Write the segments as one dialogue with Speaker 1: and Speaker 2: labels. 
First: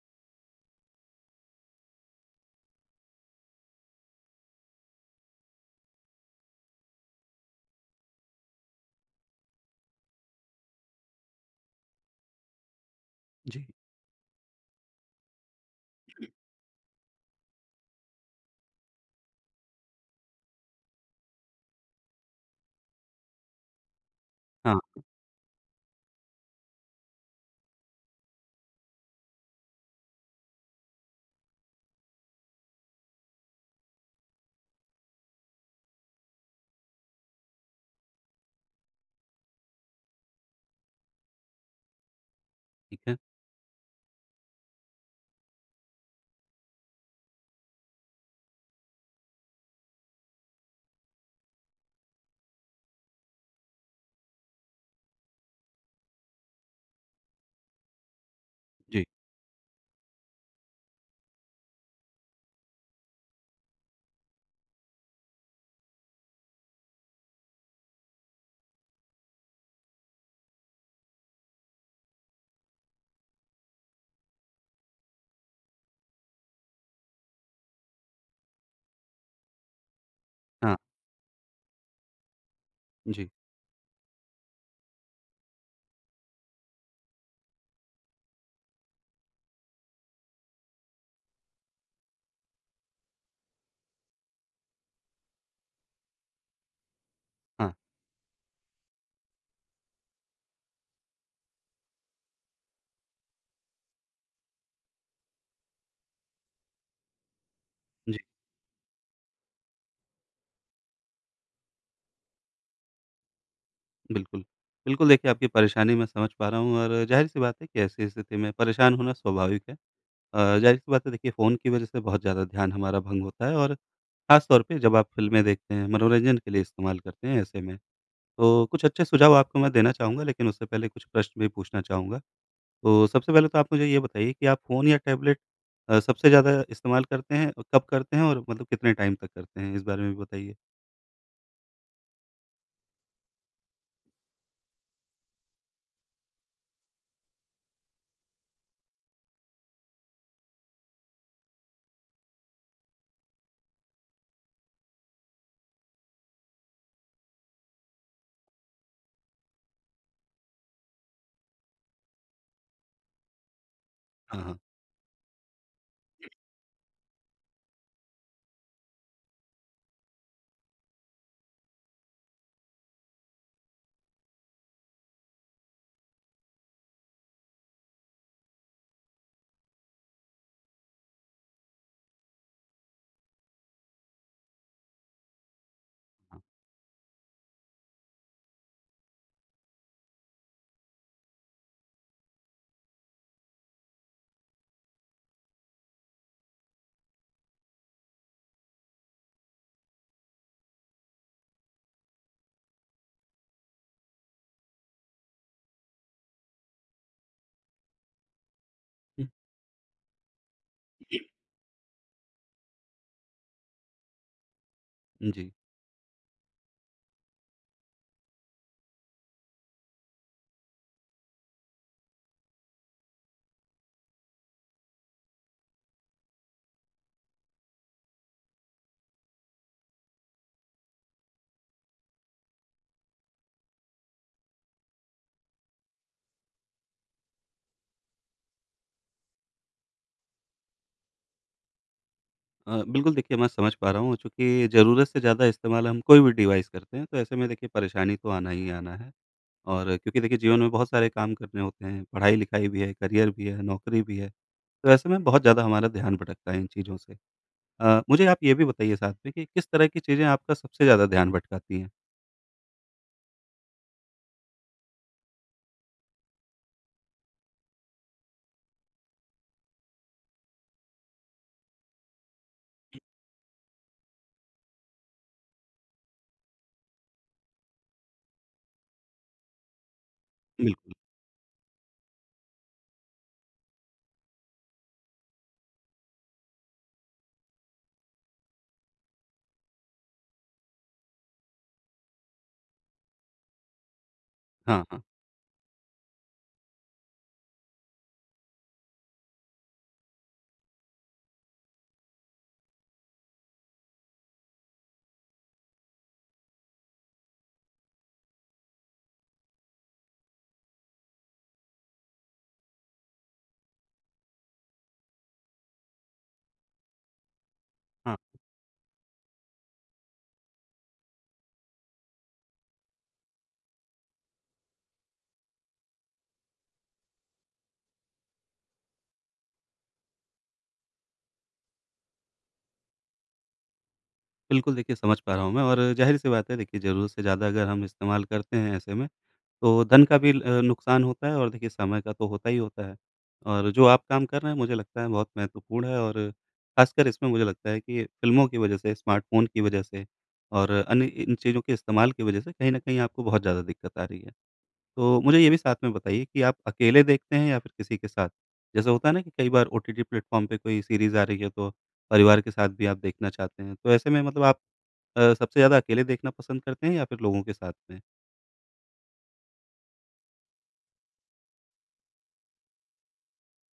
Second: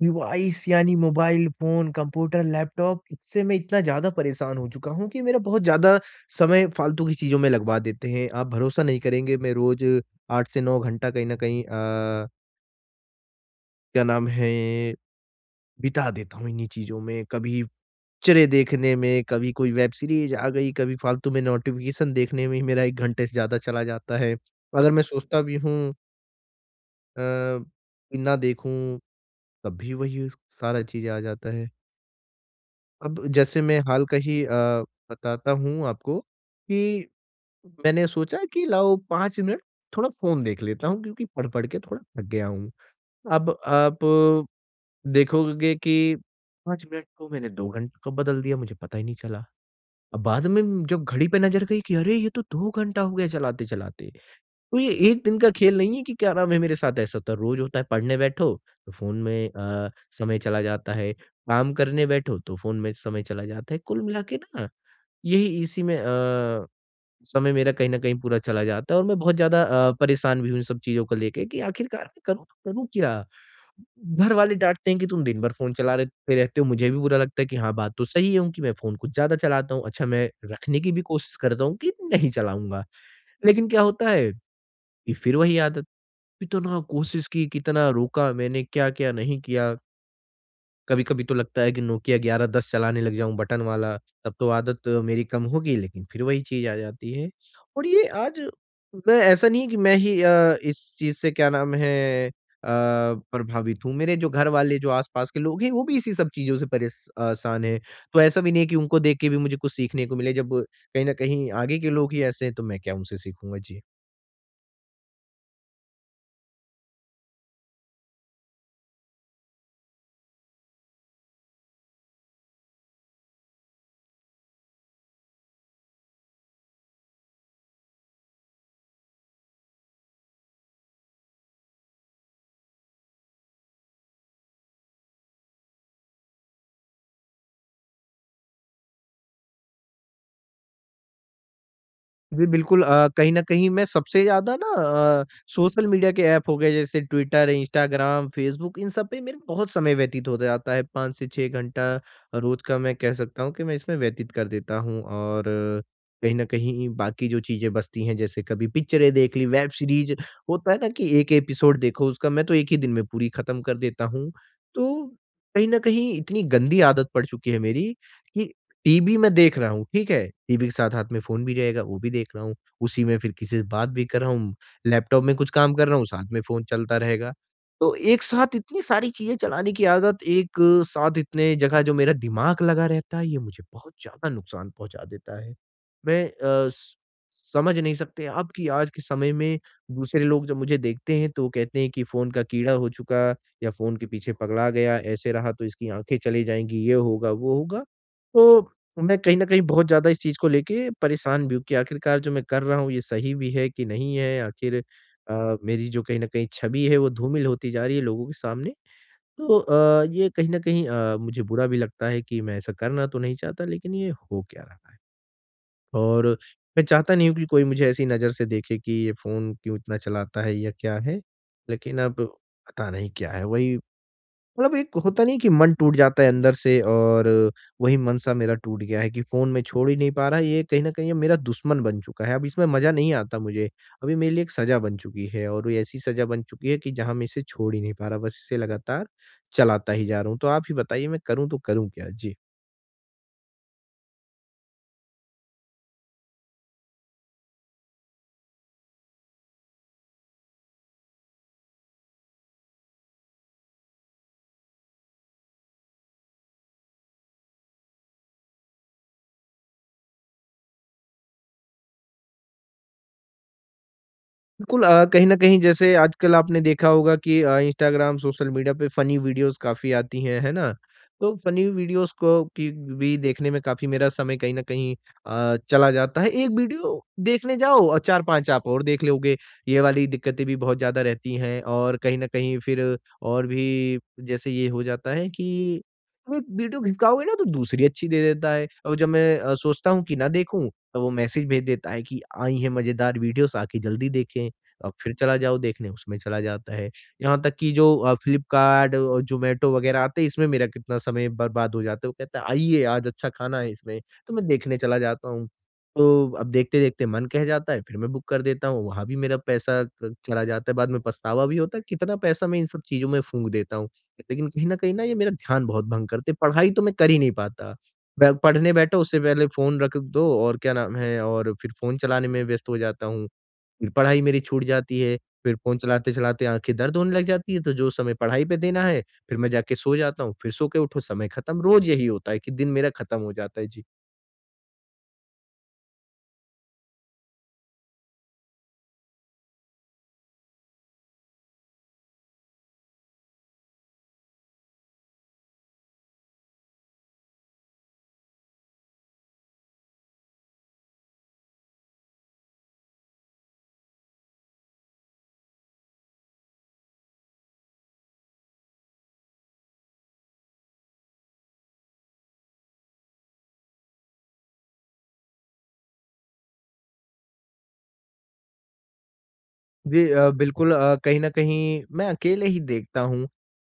Speaker 1: Device यानी mobile phone, computer, laptop इससे मैं इतना ज़्यादा परेशान हो चुका हूँ कि मेरा बहुत ज़्यादा समय फ़ालतू की चीज़ों में लगवा देते हैं। आप भरोसा नहीं करेंगे मैं रोज़ 8 से 9 घंटा कहीं न कहीं
Speaker 2: जी,
Speaker 1: क्या नाम है, बिता देता हूँ इन्हीं चीज़ों में। कभी पिक्चरें देखने में, कभी कोई वेब सीरीज़ आ गई, कभी फ़ालतू में नोटिफ़िकेशन देखने में ही मेरा 1 घंटे से ज़्यादा चला जाता है। अगर
Speaker 2: हाँ,
Speaker 1: मैं सोचता भी हूँ अ, ना देखूँ तब भी वही सारा चीज़ आ जाता है। अब जैसे मैं हाल का ही बताता हूँ आपको कि मैंने सोचा कि लाओ 5 मिनट थोड़ा फ़ोन देख लेता हूँ क्योंकि पढ़-पढ़ के थोड़ा थक गया हूँ।
Speaker 2: ठीक है।
Speaker 1: अब आप देखोगे कि 5 मिनट को मैंने 2 घंटे का बदल दिया, मुझे पता ही नहीं चला। अब बाद में जब घड़ी पे नज़र गई कि अरे! ये तो 2 घंटा हो गया चलाते-चलाते। तो ये एक दिन का खेल नहीं है कि क्या नाम है मेरे साथ ऐसा होता है, रोज़ होता है पढ़ने बैठो तो
Speaker 2: जी,
Speaker 1: फ़ोन में समय चला जाता है, काम करने बैठो तो फ़ोन में समय चला जाता है। कुल मिला के ना यही इसी में समय मेरा कहीं न कहीं पूरा चला जाता है और मैं बहुत ज़्यादा परेशान भी हूँ इन सब चीज़ों को लेके कि आखिरकार मैं करूँ तो करूँ क्या? घर वाले डाँटते हैं कि तुम दिन भर फ़ोन चला रहे ते रहते हो, मुझे भी बुरा लगता है कि हाँ, बात तो सही है उनकी, मैं फ़ोन कुछ ज़्यादा चलाता हूँ। अच्छा मैं
Speaker 2: हाँ,
Speaker 1: रखने की भी कोशिश करता हूँ कि नहीं चलाऊँगा।
Speaker 2: जी,
Speaker 1: लेकिन क्या होता है ये फिर वही आदत, इतना कोशिश की, कितना रोका मैंने, क्या-क्या नहीं किया। कभी-कभी तो लगता है कि नोकिया 1110 चलाने लग जाऊँ बटन वाला, तब तो आदत मेरी कम होगी, लेकिन फिर वही चीज़ आ जाती है।
Speaker 2: हाँ,
Speaker 1: और ये आज मैं ऐसा नहीं है कि मैं ही इस चीज़ से क्या नाम है अ, प्रभावित हूँ। मेरे जो घर वाले, जो आस-पास के लोग हैं, वो भी इसी सब चीज़ों से परेशान हैं।
Speaker 2: जी,
Speaker 1: तो ऐसा भी नहीं है कि उनको देख के भी मुझे कुछ सीखने को मिले, जब कहीं न कहीं आगे के लोग ही ऐसे हैं, तो मैं क्या उनसे सीखूँगा? जी।
Speaker 2: बिल्कुल। बिल्कुल, देखिए आपकी परेशानी मैं समझ पा रहा हूँ और ज़ाहिर-सी बात है कि ऐसी स्थिति में परेशान होना स्वाभाविक है। ज़ाहिर-सी बात है देखिए फ़ोन की वज़ह से बहुत ज़्यादा ध्यान हमारा भंग होता है और ख़ास तौर पे जब आप फ़िल्में देखते हैं, मनोरंजन के लिए इस्तेमाल करते हैं ऐसे में। तो कुछ अच्छे सुझाव आपको मैं देना चाहूँगा, लेकिन उससे पहले कुछ प्रश्न भी पूछना चाहूँगा। तो सबसे पहले तो आप मुझे ये बताइए कि आप फ़ोन या टैबलेट सबसे ज़्यादा इस्तेमाल करते हैं? और कब करते हैं और मतलब कितने टाइम तक करते हैं? इस बारे में भी बताइए?
Speaker 1: जी, बिल्कुल कहीं न कहीं मैं सबसे ज़्यादा अ, सोशल मीडिया के ऐप हो गए जैसे ट्विटर, इंस्टाग्राम, फेसबुक इन सब पे मेरा बहुत समय व्यतीत हो जाता है 5 से 6 घंटा रोज़ का मैं कह सकता हूँ कि मैं इसमें व्यतीत कर देता हूँ। और कहीं न कहीं बाकी जो चीज़ें बचती हैं जैसे कभी पिक्चरें देख ली, वेब सीरीज़ होता है ना कि 1 एपिसोड देखो उसका मैं तो 1 ही दिन में पूरी खत्म कर देता हूँ।
Speaker 2: हाँ, हाँ।
Speaker 1: तो कहीं न कहीं इतनी गंदी आदत पड़ चुकी है मेरी कि टीवी मैं देख रहा हूँ, ठीक है? टीवी के साथ हाथ में फ़ोन भी रहेगा, वो भी देख रहा हूँ। उसी में फिर किसी से बात भी कर रहा हूँ, लैपटॉप में कुछ काम कर रहा हूँ, साथ में फ़ोन चलता रहेगा। तो एक साथ इतनी सारी चीज़ें चलाने की आदत, एक साथ इतने जगह जो मेरा दिमाग लगा रहता है, ये मुझे बहुत ज़्यादा नुकसान पहुँचा देता है। मैं अ, स समझ नहीं सकते आप कि आज के समय में दूसरे लोग जब मुझे देखते हैं, तो कहते हैं कि फ़ोन का कीड़ा हो चुका या फ़ोन के पीछे पगला गया, ऐसे रहा तो इसकी आँखें चली जाएँगी, ये होगा, वो होगा। तो तो मैं कहीं न कहीं बहुत ज़्यादा इस चीज़ को लेके परेशान भी हूँ कि आखिरकार जो मैं कर रहा हूँ ये सही भी है कि नहीं है? मेरी जो कहीं न कहीं छवि है वो धूमिल होती जा रही है लोगों के सामने।
Speaker 2: हुँ,
Speaker 1: तो ये कहीं न कहीं मुझे बुरा भी लगता है कि मैं ऐसा करना तो नहीं चाहता लेकिन ये हो क्या रहा है?
Speaker 2: जी।
Speaker 1: और मैं चाहता नहीं हूँ कि कोई मुझे ऐसी नज़र से देखे कि ये फ़ोन क्यों इतना चलाता है या क्या है? लेकिन अब पता नहीं क्या है? वही मतलब एक होता नहीं है कि मन टूट जाता है अंदर से और वही मन सा मेरा टूट गया है कि फ़ोन मैं छोड़ ही नहीं पा रहा, ये कहीं न कहीं ये मेरा दुश्मन बन चुका है। अब इसमें मज़ा नहीं आता मुझे। अब ये मेरे लिए एक सज़ा बन चुकी है और ये ऐसी सज़ा बन चुकी है कि जहाँ मैं इसे छोड़ ही नहीं पा रहा, बस इसे लगातार चलाता ही जा रहा हूँ। तो आप ही बताइए मैं करूँ तो करूँ क्या? जी।
Speaker 2: बिल्कुल, देखिए मैं समझ पा रहा हूँ, चूँकि ज़रूरत से ज़्यादा इस्तेमाल हम कोई भी डिवाइस करते हैं तो ऐसे में देखिए परेशानी तो आना ही आना है। और क्योंकि देखिए जीवन में बहुत सारे काम करने होते हैं, पढ़ाई-लिखाई भी है, करियर भी है, नौकरी भी है। तो ऐसे में बहुत ज़्यादा हमारा ध्यान भटकता है इन चीज़ों से। मुझे आप ये भी बताइए साथ में कि किस तरह की चीज़ें आपका सबसे ज़्यादा ध्यान भटकाती हैं?
Speaker 1: बिल्कुल कहीं न कहीं जैसे आजकल आपने देखा होगा कि इंस्टाग्राम, सोशल मीडिया पे फ़नी वीडियोज़ काफ़ी आती हैं, है ना? तो फ़नी वीडियोज़ को कि भी देखने में काफ़ी मेरा समय कहीं न कहीं चला जाता है। एक वीडियो देखने जाओ और 4-5 आप और देख लोगे, ये वाली दिक्कतें भी बहुत
Speaker 2: बिल्कुल,
Speaker 1: ज़्यादा रहती हैं और कहीं न कहीं फिर और भी जैसे ये हो जाता है कि वो वीडियो खिसकाओगे ना तो दूसरी अच्छी दे देता है और जब मैं सोचता हूँ कि ना देखूँ, तो वो मैसेज भेज देता है कि आई हैं मज़ेदार वीडियोज़ आके जल्दी देखें।
Speaker 2: हाँ, हाँ,
Speaker 1: फिर चला जाओ देखने उसमें चला जाता है। यहाँ तक कि जो फ्लिपकार्ट और ज़ोमैटो वगैरह आते हैं इसमें मेरा कितना समय बर्बाद हो जाता है। वो कहता है आइए आज अच्छा खाना है इसमें, तो मैं देखने चला जाता हूँ। तो अब देखते-देखते मन कह जाता है फिर मैं बुक कर देता हूँ, वहाँ भी मेरा पैसा क चला जाता है। बाद में पछतावा भी होता है कितना पैसा मैं इन सब चीज़ों में फूँक देता हूँ। लेकिन कहीं न कहीं ना ये मेरा ध्यान बहुत भंग करते हैं, पढ़ाई तो मैं कर ही नहीं पाता।
Speaker 2: हाँ।
Speaker 1: ब पढ़ने बैठो उससे पहले फ़ोन रख दो और क्या नाम है और फिर फ़ोन चलाने में व्यस्त हो जाता हूँ। फिर पढ़ाई मेरी छूट जाती है, फिर फ़ोन चलाते-चलाते आँखें दर्द होने लग जाती है, तो जो समय पढ़ाई पे देना है, फिर मैं जाके सो जाता हूँ, फिर सो के उठो, समय खत्म। रोज़ यही होता है कि दिन मेरा खत्म हो जाता है। जी।
Speaker 2: बिल्कुल, देखिए समझ पा रहा हूँ मैं, और ज़ाहिर-सी बात है देखिए ज़रूरत से ज़्यादा अगर हम इस्तेमाल करते हैं ऐसे में, तो धन का भी नुकसान होता है और देखिए समय का तो होता ही होता है। और जो आप काम कर रहे हैं मुझे लगता है बहुत महत्वपूर्ण है, और ख़ासकर इसमें मुझे लगता है कि फ़िल्मों की वज़ह से, स्मार्टफ़ोन की वज़ह से और अन्य इन चीज़ों के इस्तेमाल की वज़ह से कहीं न कहीं आपको बहुत ज़्यादा दिक्कत आ रही है। तो मुझे ये भी साथ में बताइए कि आप अकेले देखते हैं या फिर किसी के साथ? जैसे होता है ना कि कई बार ओटीटी प्लेटफ़ॉर्म पे कोई सीरीज़ आ रही है, तो परिवार के साथ भी आप देखना चाहते हैं। तो ऐसे में मतलब आप सबसे ज़्यादा अकेले देखना पसंद करते हैं या फिर लोगों के साथ में?
Speaker 1: जी, बिल्कुल कहीं न कहीं मैं अकेले ही देखता हूँ।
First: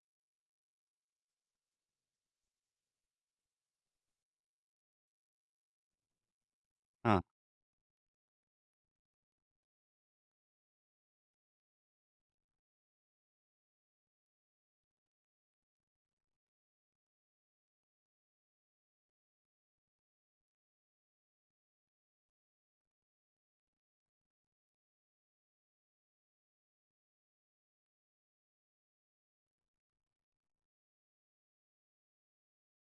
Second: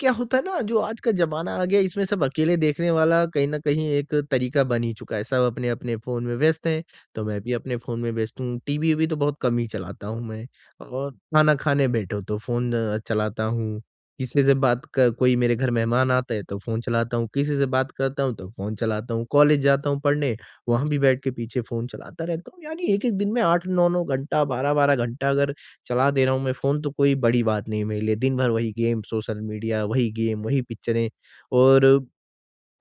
Speaker 1: क्या होता है ना जो आज का ज़माना आ गया इसमें सब अकेले देखने वाला कहीं न कहीं एक तरीका बन ही चुका है। सब अपने-अपने फ़ोन में व्यस्त हैं,
Speaker 2: हाँ।
Speaker 1: तो मैं भी अपने फ़ोन में व्यस्त हूँ। टीवी भी तो बहुत कम ही चलाता हूँ मैं और खाना खाने बैठो तो फ़ोन चलाता हूँ। किसी से बात क कोई मेरे घर मेहमान आता है तो फ़ोन चलाता हूँ, किसी से बात करता हूँ तो फ़ोन चलाता हूँ, कॉलेज जाता हूँ पढ़ने, वहाँ भी बैठ के पीछे फ़ोन चलाता रहता हूँ। यानी एक-एक दिन में 8-9-9 घंटा, 12-12 घंटा अगर चला दे रहा हूँ मैं फ़ोन तो कोई बड़ी बात नहीं है मेरे लिए। दिन भर वही गेम, सोशल मीडिया, वही गेम, वही पिक्चरें और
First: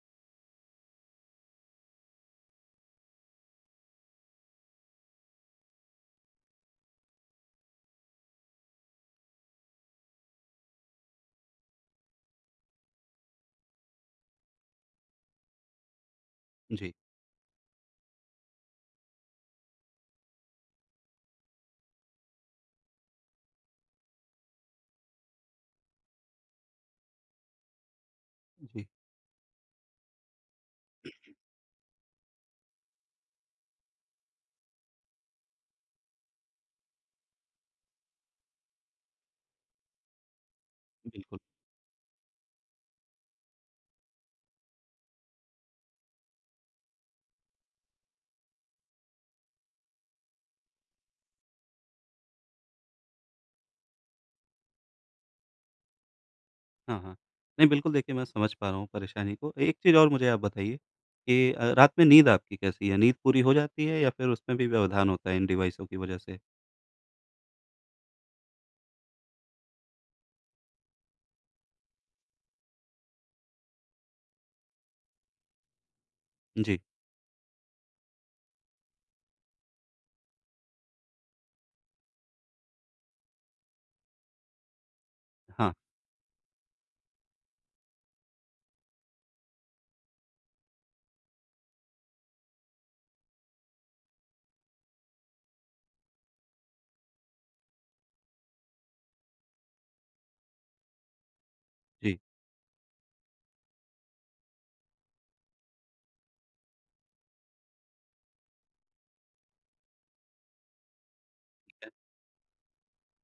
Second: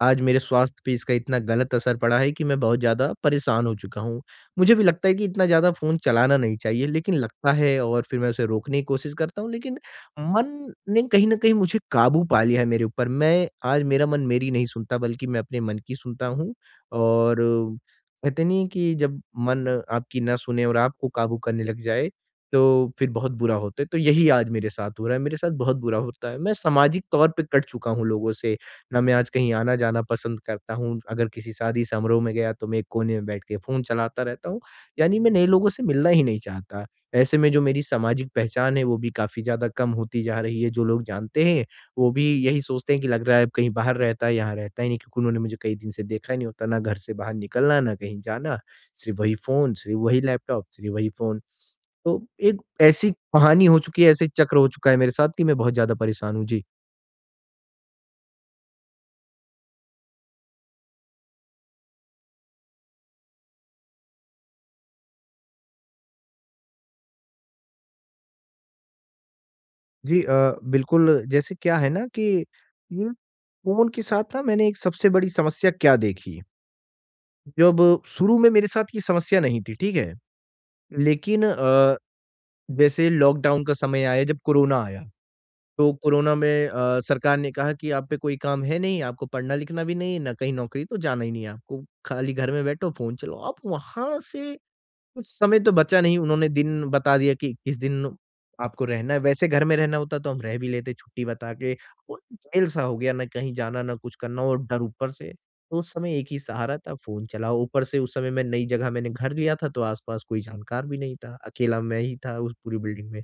Speaker 1: आज मेरे स्वास्थ्य पे इसका इतना गलत असर पड़ा है कि मैं बहुत ज़्यादा परेशान हो चुका हूँ। मुझे भी लगता है कि इतना ज़्यादा फ़ोन चलाना नहीं चाहिए लेकिन लगता है और फिर मैं उसे रोकने की कोशिश करता हूँ लेकिन मन ने कहीं न कहीं मुझे काबू पा लिया है मेरे ऊपर। मैं आज मेरा मन मेरी नहीं सुनता बल्कि मैं अपने मन की सुनता हूँ
Speaker 2: जी।
Speaker 1: और कहते नहीं है कि जब मन आपकी ना सुने और आपको काबू करने लग जाए, तो फिर बहुत बुरा होता है। तो यही आज मेरे साथ हो रहा है, मेरे साथ बहुत बुरा होता है। मैं सामाजिक तौर पे कट चुका हूँ लोगों से।
Speaker 2: जी।
Speaker 1: ना मैं आज कहीं आना-जाना पसंद करता हूँ। अगर किसी शादी समारोह में गया तो मैं एक कोने में बैठ के फ़ोन चलाता रहता हूँ, यानी मैं नए लोगों से मिलना ही नहीं चाहता। ऐसे में जो मेरी सामाजिक पहचान है वो भी काफ़ी ज़्यादा कम होती जा रही है। जो लोग
Speaker 2: बिल्कुल,
Speaker 1: जानते हैं, वो भी यही सोचते हैं कि लग रहा है अब कहीं बाहर रहता है, यहाँ रहता ही नहीं क्योंकि उन्होंने मुझे कई दिन से देखा ही नहीं होता, ना घर से बाहर निकलना, ना कहीं जाना। सिर्फ़ वही फ़ोन, सिर्फ़ वही लैपटॉप, सिर्फ़ वही फ़ोन। तो एक ऐसी कहानी हो चुकी है, ऐसे चक्र हो चुका है मेरे साथ कि मैं बहुत ज़्यादा परेशान हूँ। जी।
Speaker 2: हाँ, हाँ। नहीं, बिल्कुल, देखिए मैं समझ पा रहा हूँ परेशानी को। एक चीज़ और मुझे आप बताइए कि रात में नींद आपकी कैसी है? नींद पूरी हो जाती है या फिर उसमें भी व्यवधान होता है इन डिवाइसों की वजह से?
Speaker 1: जी, बिल्कुल, जैसे क्या है ना कि ये फ़ोन के साथ ना मैंने एक सबसे बड़ी समस्या क्या देखी,
Speaker 2: जी,
Speaker 1: जब शुरू में मेरे साथ ये समस्या नहीं थी, ठीक है? लेकिन जैसे लॉकडाउन का समय आया, जब कोरोना आया,
Speaker 2: हाँ,
Speaker 1: तो कोरोना में सरकार ने कहा कि आप पे कोई काम है नहीं, आपको पढ़ना-लिखना भी नहीं, ना कहीं नौकरी, तो जाना ही नहीं है आपको, खाली घर में बैठो, फ़ोन चलाओ। अब वहाँ से कुछ समय तो बचा नहीं, उन्होंने दिन बता दिया कि किस दिन आपको रहना है, वैसे घर में रहना होता तो हम रह भी लेते छुट्टी बता के,
Speaker 2: जी।
Speaker 1: वो जेल-सा हो गया ना कहीं जाना, ना कुछ करना और डर ऊपर से। तो उस समय एक ही सहारा था फ़ोन चलाओ, ऊपर से उस समय मैं नई जगह मैंने घर लिया था तो आस-पास कोई जानकार भी नहीं था, अकेला मैं ही था उस पूरी बिल्डिंग में।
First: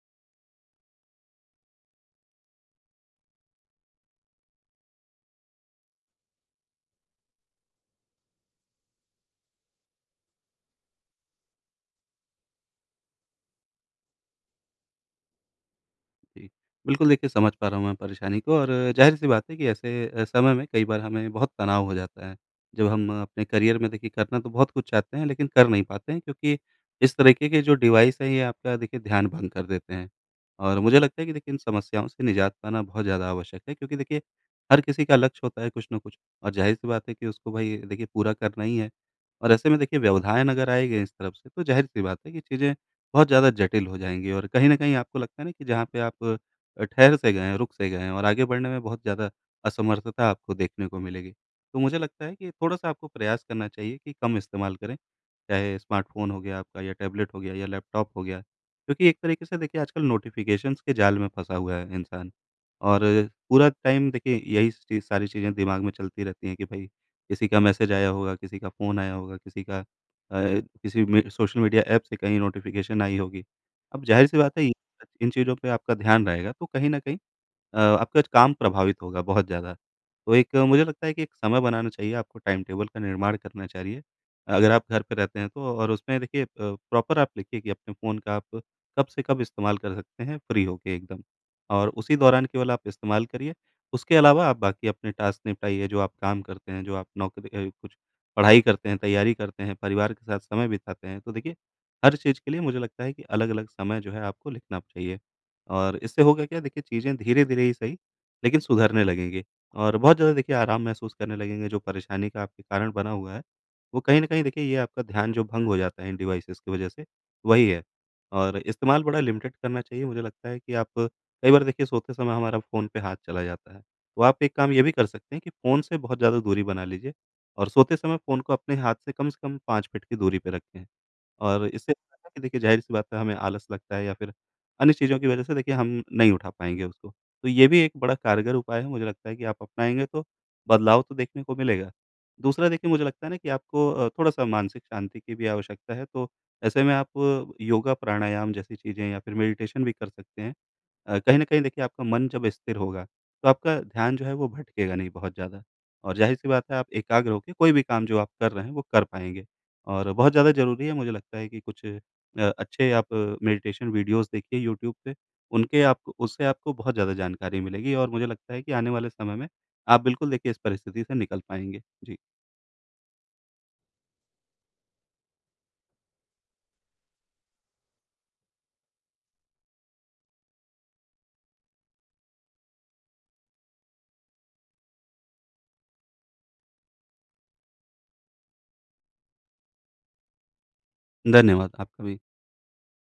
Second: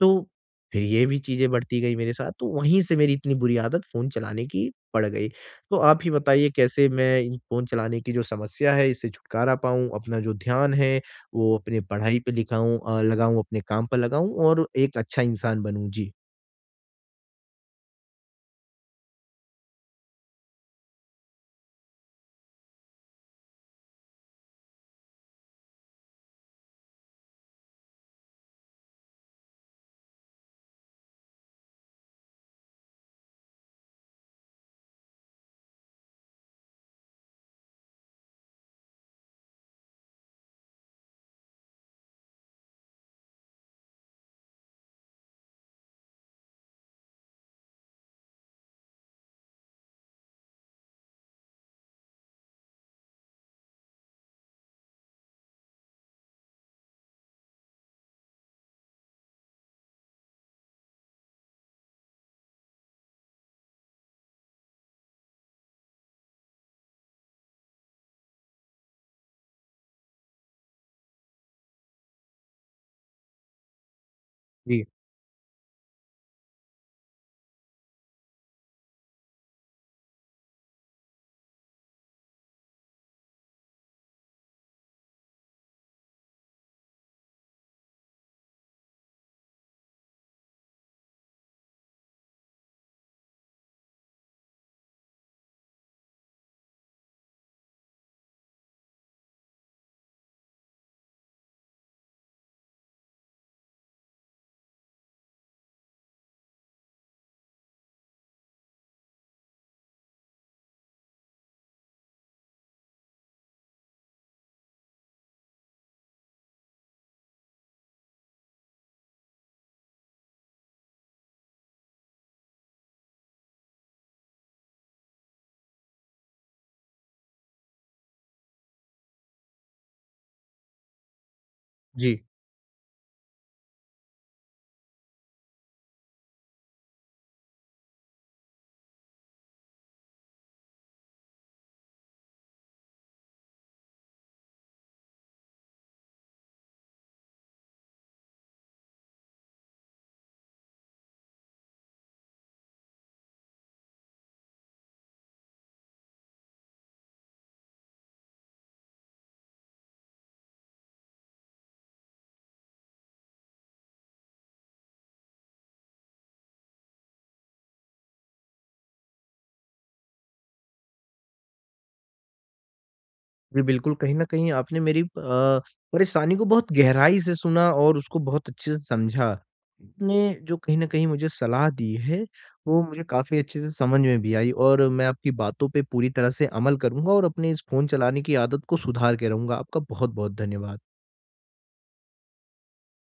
Speaker 1: तो फिर ये भी चीज़ें बढ़ती गई मेरे साथ, तो वहीं से मेरी इतनी बुरी आदत फ़ोन चलाने की पड़ गई। तो आप ही बताइए कैसे मैं इन फ़ोन चलाने की जो समस्या है इससे छुटकारा पाऊँ, अपना जो ध्यान है वो अपनी पढ़ाई पे लगाऊँ, अपने काम पर लगाऊँ और एक अच्छा इंसान बनूँ? जी।
Speaker 2: जी। बिल्कुल, देखिए समझ पा रहा हूँ मैं परेशानी को, और ज़ाहिर-सी बात है कि ऐसे समय में कई बार हमें बहुत तनाव हो जाता है। जब हम अपने करियर में देखिए करना तो बहुत कुछ चाहते हैं, लेकिन कर नहीं पाते हैं क्योंकि इस तरीके के जो डिवाइस हैं ये आपका देखिए ध्यान भंग कर देते हैं। और मुझे लगता है कि देखिए इन समस्याओं से निजात पाना बहुत ज़्यादा आवश्यक है, क्योंकि देखिए हर किसी का लक्ष्य होता है कुछ न कुछ, और ज़ाहिर-सी बात है कि उसको भई देखिए पूरा करना ही है। और ऐसे में देखिए व्यवधान अगर आए गए इस तरफ से तो ज़ाहिर-सी बात है कि चीज़ें बहुत ज़्यादा जटिल हो जाएँगी, और कहीं न कहीं आपको लगता है ना कि जहाँ पे आप ठहर से गए हैं, रुक से गए हैं और आगे बढ़ने में बहुत ज़्यादा असमर्थता आपको देखने को मिलेगी। तो मुझे लगता है कि थोड़ा-सा आपको प्रयास करना चाहिए कि कम इस्तेमाल करें, चाहे स्मार्टफ़ोन हो गया आपका या टैबलेट हो गया या लैपटॉप हो गया। क्योंकि एक तरीके से देखिए आजकल नोटिफ़िकेशंस के जाल में फँसा हुआ है इंसान, और पूरा टाइम देखिए यही सी सारी चीज़ें दिमाग में चलती रहती हैं कि भई किसी का मैसेज आया होगा, किसी का फ़ोन आया होगा, किसी का अ, किसी में सोशल मीडिया ऐप से कहीं नोटिफ़िकेशन आई होगी। अब ज़ाहिर-सी बात है
Speaker 1: जी,
Speaker 2: इन चीज़ों पे आपका ध्यान रहेगा तो कहीं न कहीं आपका काम प्रभावित होगा बहुत ज़्यादा। तो मुझे लगता है कि एक समय बनाना चाहिए, आपको टाइम टेबल का निर्माण करना चाहिए। अगर आप घर पे रहते हैं तो, और उसमें देखिए प्रॉपर आप लिखिए कि अपने फ़ोन का आप कब से कब इस्तेमाल कर सकते हैं फ्री होके एकदम। और उसी दौरान केवल आप इस्तेमाल करिए। उसके अलावा आप बाकी अपने टास्क निपटाइए, जो आप काम करते हैं, जो आप नौकरी कुछ पढ़ाई करते हैं, तैयारी करते हैं, परिवार के साथ समय बिताते हैं। तो देखिए, हर चीज़ के लिए मुझे लगता है कि अलग-अलग समय जो है आपको लिखना चाहिए। और इससे होगा क्या देखिए, चीज़ें धीरे-धीरे ही सही, लेकिन सुधरने लगेंगी और बहुत ज़्यादा देखिए आराम महसूस करने लगेंगे। जो परेशानी का आपके कारण बना हुआ है, वो कहीं न कहीं देखिए ये आपका ध्यान जो भंग हो जाता है इन डिवाइसेज़ की वजह से, वही है। और इस्तेमाल बड़ा लिमिटेड करना चाहिए, मुझे लगता है कि आप कई बार देखिए सोते समय हमारा फ़ोन पे हाथ चला जाता है। तो आप एक काम ये भी कर सकते हैं कि फ़ोन से बहुत ज़्यादा दूरी बना लीजिए और सोते समय फ़ोन को अपने हाथ से कम 5 फीट की दूरी पे रखें। और इससे होता
Speaker 1: जी।
Speaker 2: है ना कि देखिए ज़ाहिर-सी बात है हमें आलस लगता है या फिर अन्य चीज़ों की वजह से देखिए हम नहीं उठा पाएँगे उसको। तो ये भी एक बड़ा कारगर उपाय है, मुझे लगता है कि आप अपनाएँगे तो बदलाव तो देखने को मिलेगा। दूसरा, देखिए मुझे लगता है ना कि आपको थोड़ा-सा मानसिक शांति की भी आवश्यकता है, तो ऐसे में आप योगा, प्राणायाम जैसी चीज़ें या फिर मेडिटेशन भी कर सकते हैं। कहीं न कहीं देखिए आपका मन जब स्थिर होगा, तो आपका ध्यान जो है वो भटकेगा नहीं बहुत ज़्यादा, और ज़ाहिर-सी बात है आप एकाग्र होके कोई भी काम जो आप कर रहे हैं वो कर पाएँगे। और बहुत ज़्यादा ज़रूरी है, मुझे लगता है कि कुछ अच्छे आप मेडिटेशन वीडियोज़ देखिए यूट्यूब पे, उनके आपको उससे आपको बहुत ज़्यादा जानकारी मिलेगी, और मुझे लगता है कि आने वाले समय में आप बिल्कुल देखिए इस परिस्थिति से निकल पाएँगे। जी,
Speaker 1: जी, बिल्कुल, कहीं न कहीं आपने मेरी परेशानी को बहुत गहराई से सुना और उसको बहुत अच्छे से समझा। आपने जो कहीं न कहीं मुझे सलाह दी है, वो मुझे काफ़ी अच्छे से समझ में भी आई और मैं आपकी बातों पे पूरी तरह से अमल करूँगा और अपने इस फ़ोन चलाने की आदत को सुधार के रहूँगा। आपका बहुत-बहुत धन्यवाद।
Speaker 2: धन्यवाद आपका भी।